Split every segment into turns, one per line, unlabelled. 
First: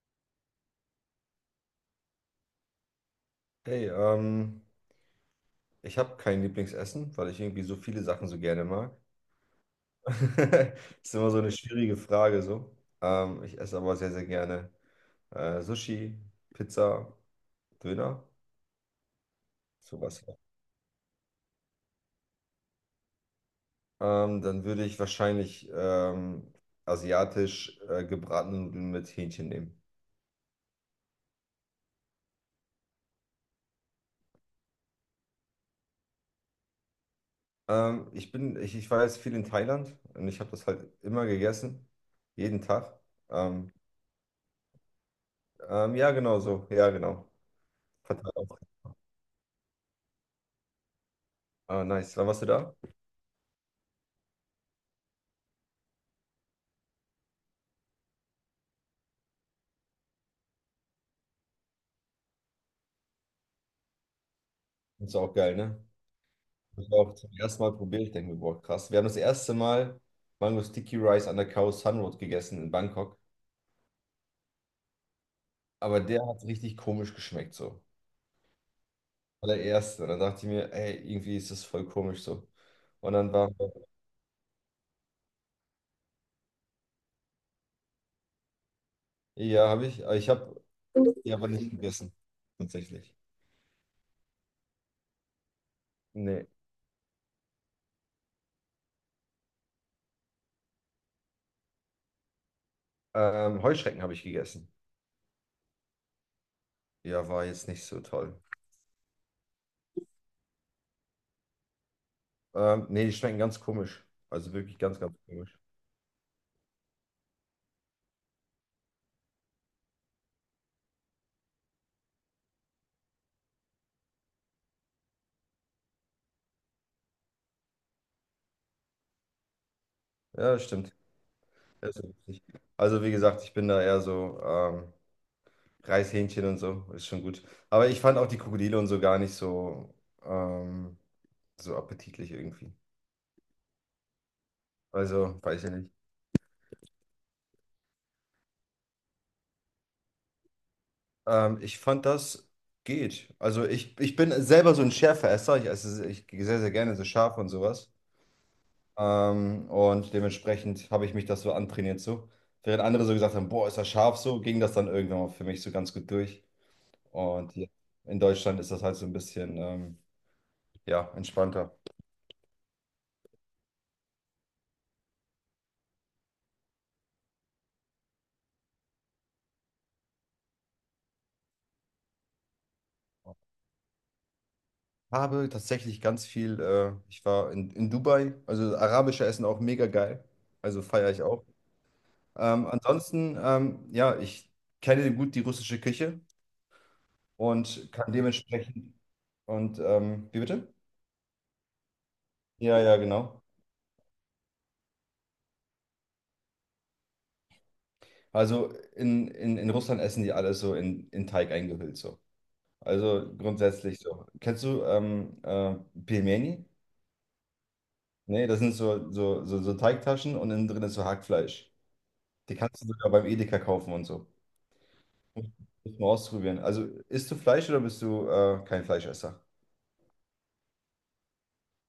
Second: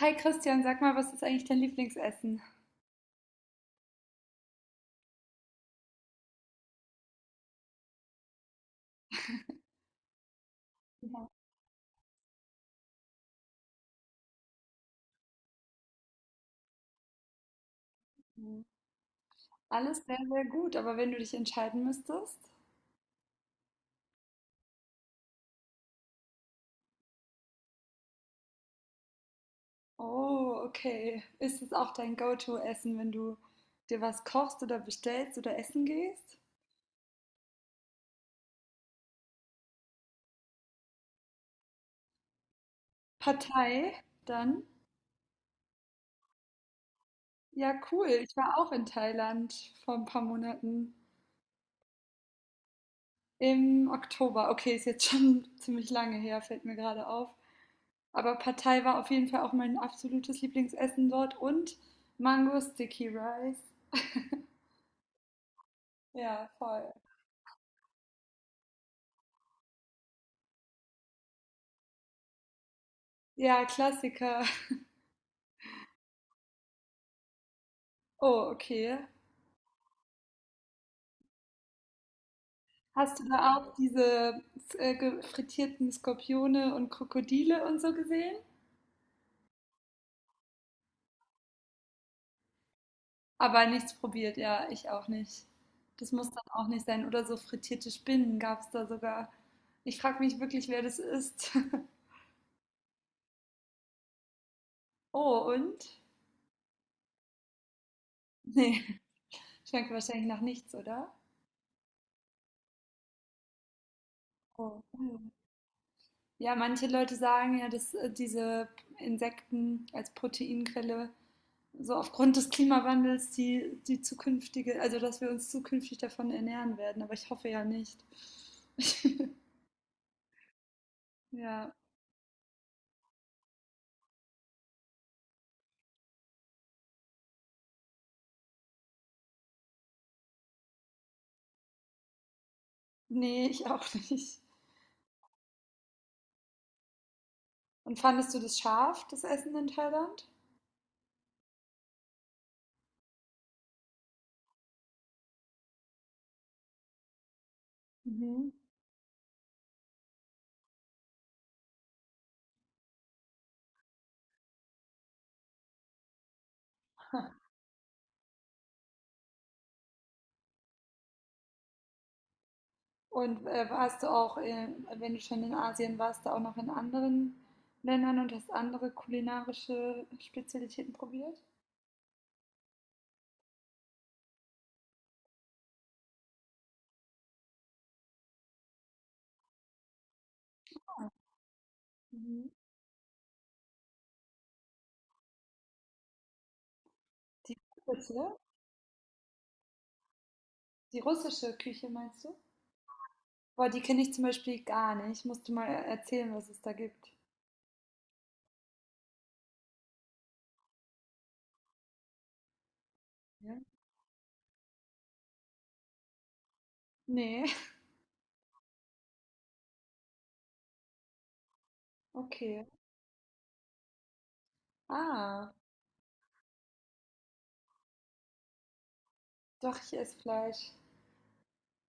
Hi Christian, sag mal, was ist eigentlich dein Lieblingsessen?
Hey, ich habe kein Lieblingsessen, weil ich irgendwie so viele Sachen so gerne mag. Ist
Ja.
immer so eine schwierige Frage so. Ich esse aber sehr, sehr gerne Sushi, Pizza, Döner,
Alles sehr,
sowas.
sehr gut, aber wenn du dich entscheiden müsstest?
Dann würde ich wahrscheinlich asiatisch gebratene Nudeln mit Hähnchen nehmen.
Oh, okay. Ist es auch dein Go-To-Essen, wenn du dir was kochst oder bestellst oder essen gehst?
Ich war jetzt viel in Thailand und ich habe das halt immer gegessen, jeden Tag. Ähm,
Partei, dann?
ja, genau so, ja, genau.
Ja, cool. Ich
Verteilt
war
auf-
auch in Thailand vor ein paar Monaten.
Ah, nice. Wann warst du da?
Im Oktober. Okay, ist jetzt schon ziemlich lange her, fällt mir gerade auf. Aber Partei war auf jeden Fall auch mein absolutes Lieblingsessen dort und Mango Sticky Rice.
Das ist auch geil, ne?
Ja,
Das
voll.
war auch zum ersten Mal probiert. Ich denke mir, boah, krass. Wir haben das erste Mal Mango Sticky Rice an der Khao San Road gegessen in Bangkok.
Ja, Klassiker.
Aber der hat richtig komisch geschmeckt, so.
Oh, okay.
Allererste. Und dann dachte ich mir, ey, irgendwie ist das voll komisch so. Und
Hast du
dann war,
da auch diese frittierten Skorpione und Krokodile und so gesehen?
ja, habe ich, ja, aber nicht gegessen. Tatsächlich.
Aber nichts probiert, ja, ich auch nicht. Das muss dann
Nee.
auch nicht sein. Oder so frittierte Spinnen gab es da sogar. Ich frage mich wirklich, wer das ist.
Heuschrecken habe ich gegessen.
Oh, und?
Ja, war jetzt nicht so toll.
Nee, schmeckt wahrscheinlich nach nichts, oder?
Nee, die schmecken ganz komisch. Also wirklich
Oh.
ganz, ganz
Cool.
komisch.
Ja, manche Leute sagen ja, dass diese Insekten als Proteinquelle so aufgrund des Klimawandels die zukünftige, also dass wir uns zukünftig davon ernähren werden, aber ich hoffe ja nicht.
Ja, das stimmt.
Ja,
Das ist richtig. Also, wie gesagt, ich bin da eher so, Reishähnchen und so, ist schon gut. Aber ich fand auch die Krokodile und so gar nicht so, ähm, so appetitlich irgendwie.
nee, ich auch nicht.
Also, weiß ich nicht.
Und fandest du das scharf, das Essen in Thailand?
Das geht. Ich bin selber so ein Schärfeesser. Ich esse ich sehr, sehr gerne so scharf und sowas.
Mhm.
Und dementsprechend habe ich mich das so antrainiert so. Während andere so gesagt haben, boah, ist das scharf so, ging das dann irgendwann mal für mich so ganz gut durch. Und hier in Deutschland ist das halt so ein bisschen, ja, entspannter.
Und warst du auch, wenn du schon in Asien warst, da auch noch in anderen Ländern und hast andere kulinarische Spezialitäten probiert?
Habe tatsächlich ganz viel, ich war in Dubai, also arabische Essen auch mega geil, also feiere ich auch.
Mhm.
Ja, ich kenne gut die russische Küche
Die
und kann
russische,
dementsprechend, und wie bitte?
die russische Küche meinst du?
Ja, ja, genau.
Boah, die kenne ich zum Beispiel gar nicht. Musst du mal erzählen, was es da gibt.
Also in Russland essen die alles so in Teig eingehüllt so. Also
Ja.
grundsätzlich so. Kennst du Pelmeni?
Ne,
Nee, das sind so Teigtaschen und innen drin ist so Hackfleisch. Die
okay.
kannst du sogar beim Edeka kaufen und so. Muss
Ah,
muss man ausprobieren. Also isst du Fleisch oder bist du kein Fleischesser?
doch, ich esse Fleisch.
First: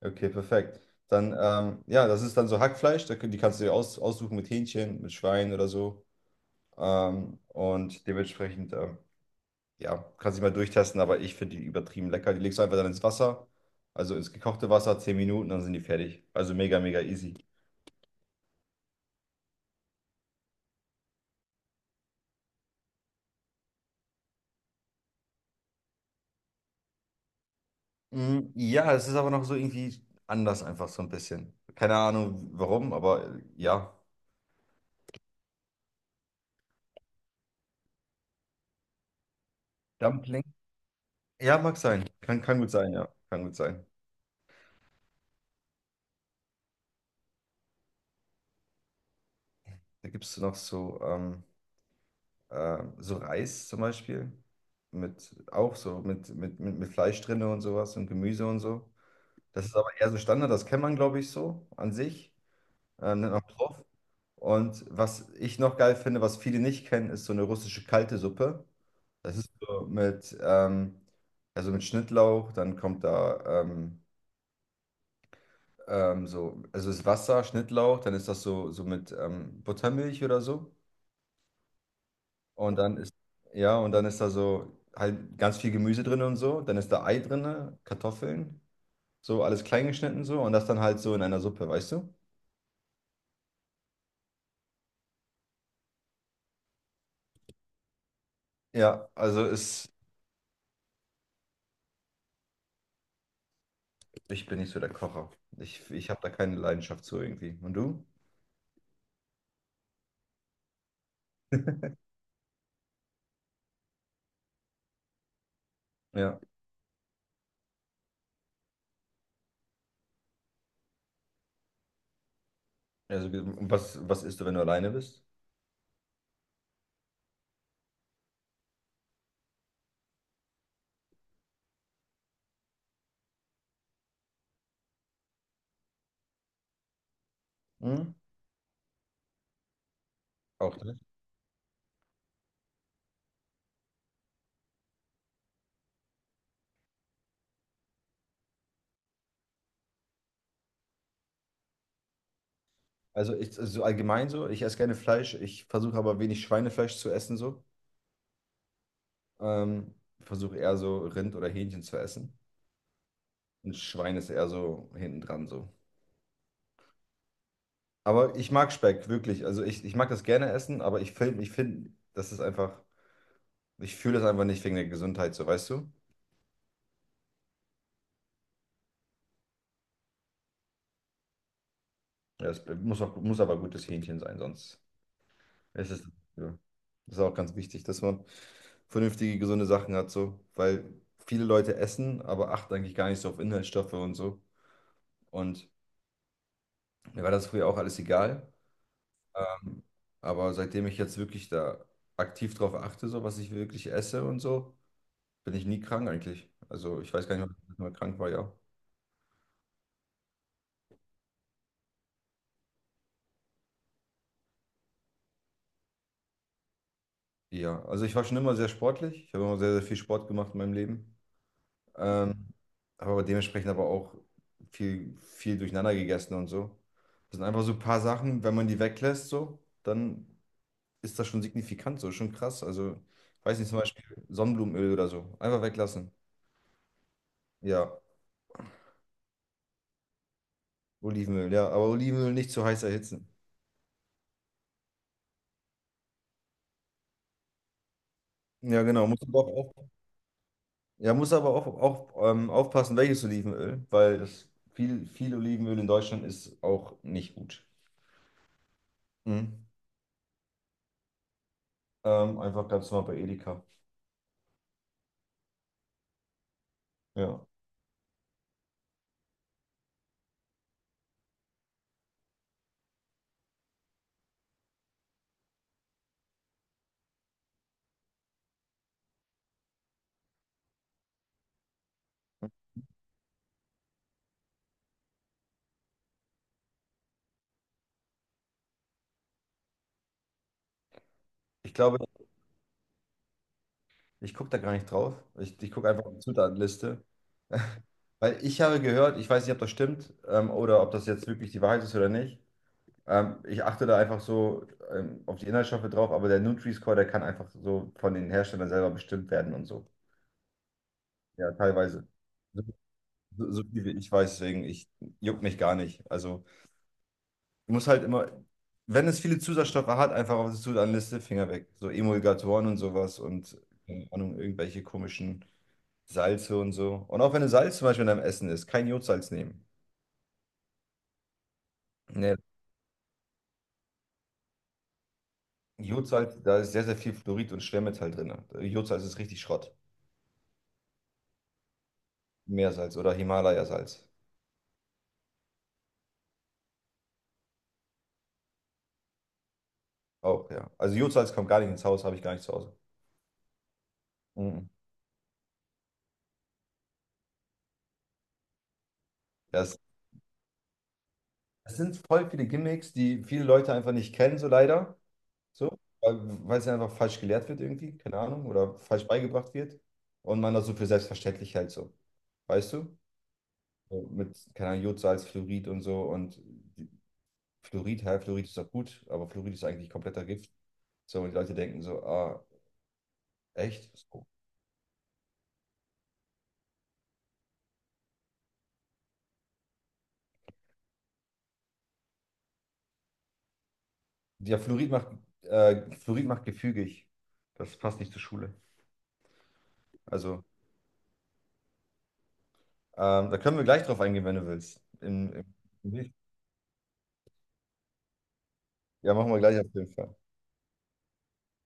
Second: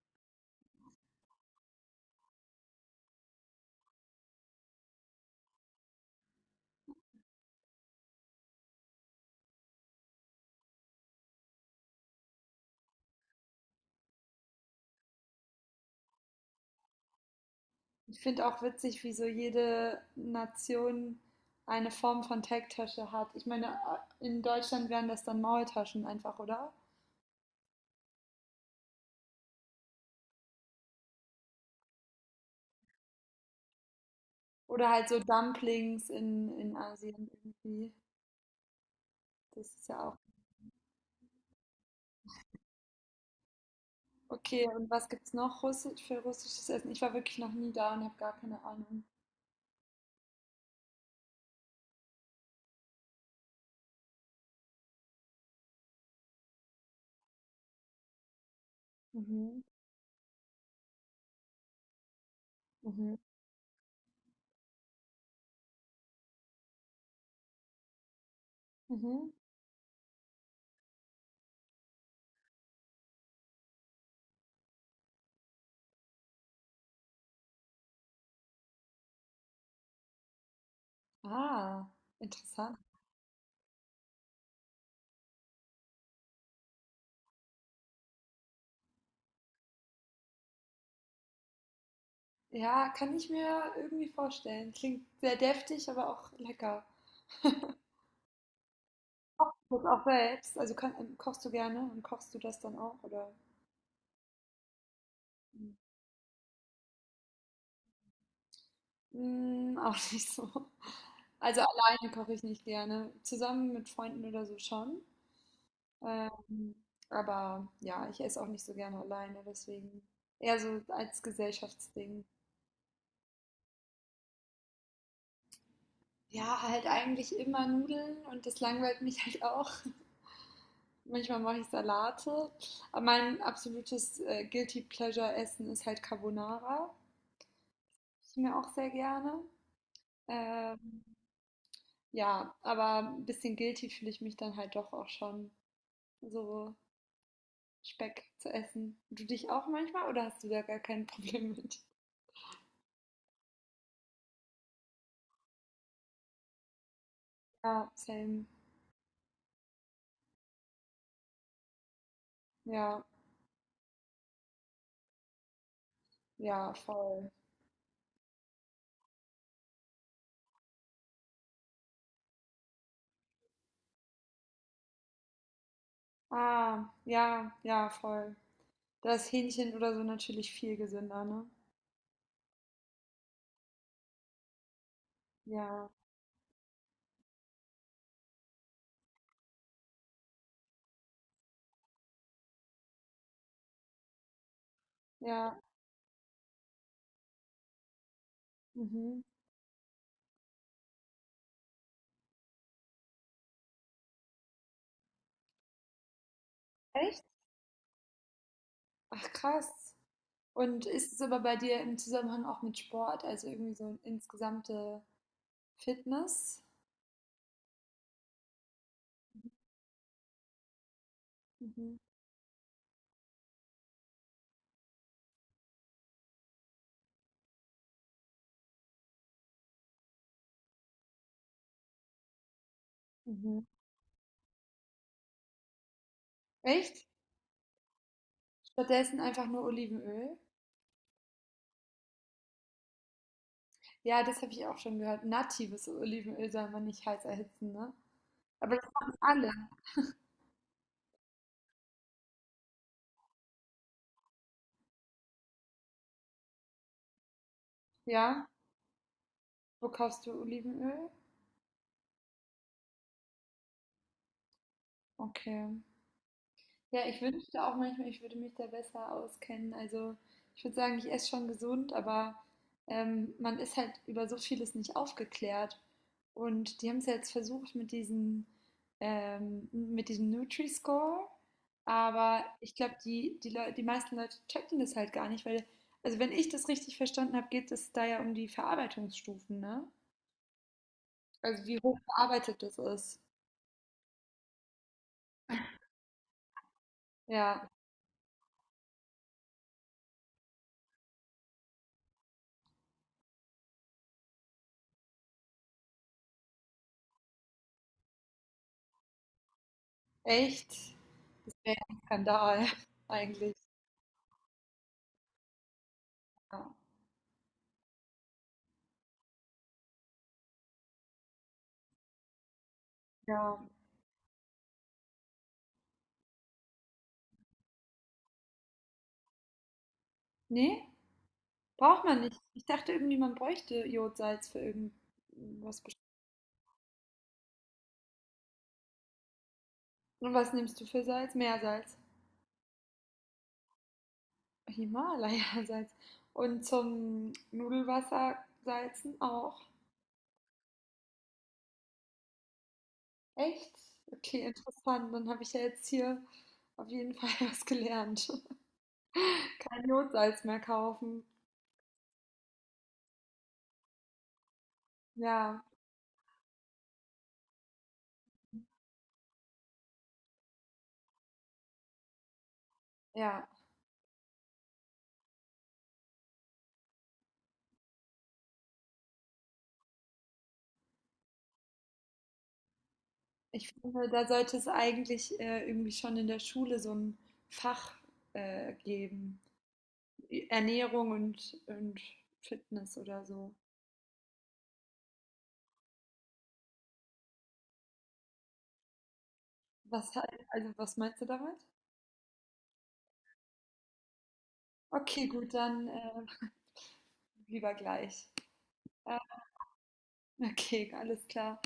Okay, perfekt. Dann, ja, das ist dann so Hackfleisch, da, die kannst du dir aus, aussuchen mit Hähnchen, mit Schwein oder so. Ähm, und dementsprechend, ähm, ja, kannst dich mal durchtesten, aber ich finde die übertrieben lecker. Die legst du einfach dann ins Wasser, also ins gekochte Wasser, 10 Minuten, dann sind die fertig. Also mega, mega easy.
Ich finde auch witzig, wie so jede Nation eine Form von Teigtasche hat. Ich meine, in Deutschland wären das dann Maultaschen einfach, oder?
Mm, ja, es ist aber noch so irgendwie anders einfach so ein bisschen. Keine Ahnung warum, aber ja.
Oder halt so Dumplings in Asien irgendwie. Das ist ja auch.
Dumpling. Ja, mag sein. Kann gut sein, ja. Kann gut sein.
Okay, und was gibt's noch Russi- für russisches Essen? Ich war wirklich noch nie da und habe gar keine Ahnung.
Da gibt es noch so so Reis zum Beispiel. Mit, auch so mit Fleisch drinne und sowas und Gemüse und so. Das ist aber eher so Standard, das kennt man, glaube ich, so an sich. Nennt man Plov. Und was ich noch geil finde, was viele nicht kennen, ist so eine russische kalte Suppe.
Mhm.
Das ist so mit, Also mit Schnittlauch, dann kommt da so, also ist Wasser, Schnittlauch, dann ist das so, so mit Buttermilch oder so.
Ah, interessant.
Und dann ist, ja, und dann ist da so halt ganz viel Gemüse drin und so. Dann ist da Ei drin, Kartoffeln, so alles klein geschnitten so. Und das dann halt so in einer Suppe, weißt du?
Ja, kann ich mir irgendwie vorstellen. Klingt sehr deftig, aber auch lecker.
Ja, also
Kochst
ist,
auch selbst? Also kann, kochst du gerne und kochst du das dann auch, oder?
Ich bin nicht so der Kocher. Ich habe da keine Leidenschaft zu irgendwie. Und du?
Mm, auch nicht so. Also alleine koche ich nicht gerne. Zusammen mit Freunden oder so schon.
Ja.
Ähm, aber ja, ich esse auch nicht so gerne alleine, deswegen eher so als Gesellschaftsding.
Also, was isst du, wenn du alleine bist?
Ja, halt eigentlich immer Nudeln und das langweilt mich halt auch. Manchmal mache ich Salate. Aber mein absolutes Guilty Pleasure Essen ist halt Carbonara.
Hm?
Ich mir auch sehr gerne.
Auch das.
Ähm, Ja, aber 'n bisschen guilty fühle ich mich dann halt doch auch schon, so Speck zu essen. Du dich auch manchmal oder hast du da gar kein Problem mit?
So allgemein so, ich esse gerne Fleisch. Ich versuche aber wenig Schweinefleisch zu essen so.
Ja, same.
Ähm, Versuche eher so Rind oder Hähnchen zu essen.
Ja,
Und Schwein ist eher so hinten dran so.
ja, voll.
Aber ich mag Speck, wirklich. Also ich mag das gerne essen, aber ich finde, das ist einfach, ich fühle das einfach nicht wegen der Gesundheit, so weißt du?
Ah, ja, ja, voll. Da ist Hähnchen oder so natürlich viel gesünder, ne?
Ja, muss aber gutes Hähnchen sein, sonst
Ja,
ist es. Ja. Das ist auch ganz wichtig, dass man vernünftige, gesunde Sachen hat, so. Weil viele Leute essen, aber achten eigentlich gar nicht so auf Inhaltsstoffe und so.
ja,
Und mir war das früher auch alles egal.
mhm.
Ähm, aber seitdem ich jetzt wirklich da aktiv drauf achte, so was ich wirklich esse und so, bin ich nie krank eigentlich. Also ich
Echt?
weiß gar nicht, wann ich mal krank war, ja.
Ach krass. Und ist es aber bei dir im Zusammenhang auch mit Sport, also irgendwie so insgesamte Fitness?
Ja, also ich war schon immer sehr sportlich. Ich habe immer sehr, sehr viel Sport gemacht in meinem Leben.
Mhm,
Ähm, habe aber dementsprechend auch viel, viel durcheinander gegessen und so. Das sind einfach so ein paar Sachen, wenn man die weglässt, so, dann ist das schon signifikant, so, schon krass. Also, ich weiß
mhm.
nicht, zum Beispiel Sonnenblumenöl oder so. Einfach weglassen.
Echt?
Ja.
Stattdessen einfach nur Olivenöl.
Olivenöl, ja, aber Olivenöl nicht zu heiß erhitzen.
Ja, das habe ich auch schon gehört. Natives Olivenöl soll man nicht heiß erhitzen, ne? Aber
Ja,
das
genau.
machen
Muss aber
alle,
auch, auf- Ja, muss aber auch, auch aufpassen, welches Olivenöl, weil das viel, viel Olivenöl in Deutschland ist auch nicht gut.
ja?
Mhm.
Wo kaufst du Olivenöl?
Einfach ganz normal bei Edeka.
Okay. Ja, ich
Ja.
wünschte auch manchmal, ich würde mich da besser auskennen. Also ich würde sagen, ich esse schon gesund, aber man ist halt über so vieles nicht aufgeklärt. Und die haben es ja jetzt versucht mit diesem Nutri-Score, aber ich glaube, die meisten Leute checken das halt gar nicht, weil, also wenn ich das richtig verstanden habe, geht es da ja um die Verarbeitungsstufen, ne? Also
Ich
wie hoch
glaube,
verarbeitet das ist.
ich gucke da gar nicht drauf. Ich gucke einfach auf die Zutatenliste.
Ja,
Weil ich habe gehört, ich weiß nicht, ob das stimmt, oder ob das jetzt wirklich die Wahrheit ist oder nicht. Ich achte da einfach so auf die Inhaltsstoffe drauf, aber der Nutri-Score, der kann einfach so von den Herstellern selber bestimmt werden und so.
echt.
Ja,
Das wäre ein
teilweise. So,
Skandal
so
eigentlich.
so viel wie ich weiß, deswegen, ich juckt mich gar nicht. Also,
Ja.
ich muss halt immer, wenn es viele Zusatzstoffe hat, einfach auf die Zutatenliste, Finger weg. So Emulgatoren und sowas und,
Ja,
keine Ahnung, irgendwelche komischen Salze und so. Und auch wenn ein Salz zum Beispiel in deinem Essen ist, kein Jodsalz nehmen.
nee, braucht man
Nee,
nicht. Ich dachte irgendwie, man bräuchte Jodsalz für irgendwas Bestimmtes.
Jodsalz, da ist sehr, sehr viel Fluorid und Schwermetall drin. Jodsalz ist richtig Schrott.
Und was nimmst du für Salz? Meersalz.
Meersalz oder Himalayasalz.
Himalaya-Salz. Und zum Nudelwasser salzen auch.
Auch, ja. Also Jodsalz kommt gar nicht ins Haus, habe ich gar nicht zu Hause.
Echt? Okay,
Mhm.
interessant. Dann habe ich ja jetzt hier auf jeden Fall was gelernt.
Das,
Kein Jodsalz mehr kaufen.
das sind voll viele Gimmicks, die viele Leute einfach nicht kennen, so leider.
Ja,
So, weil es ja einfach falsch gelehrt wird irgendwie, keine Ahnung, oder falsch beigebracht wird. Und man das so für selbstverständlich hält, so. Weißt du?
ja.
So mit, keine Ahnung, Jodsalz, Fluorid und so. Die- Fluorid, hä, Fluorid ist doch gut, aber Fluorid ist eigentlich kompletter Gift. So, und die Leute denken so, ah,
Ich
echt?
finde, da
So.
sollte es eigentlich irgendwie schon in der Schule so ein Fach geben. Ernährung und Fitness oder so.
Ja, Fluorid macht gefügig. Das passt nicht zur Schule.
Was
Also,
halt, also was meinst du damit?
da können wir gleich drauf eingehen, wenn du willst.
Okay, gut, dann
Im,
lieber gleich.
ja,
Ja,
machen wir gleich auf jeden Fall.
okay, alles klar.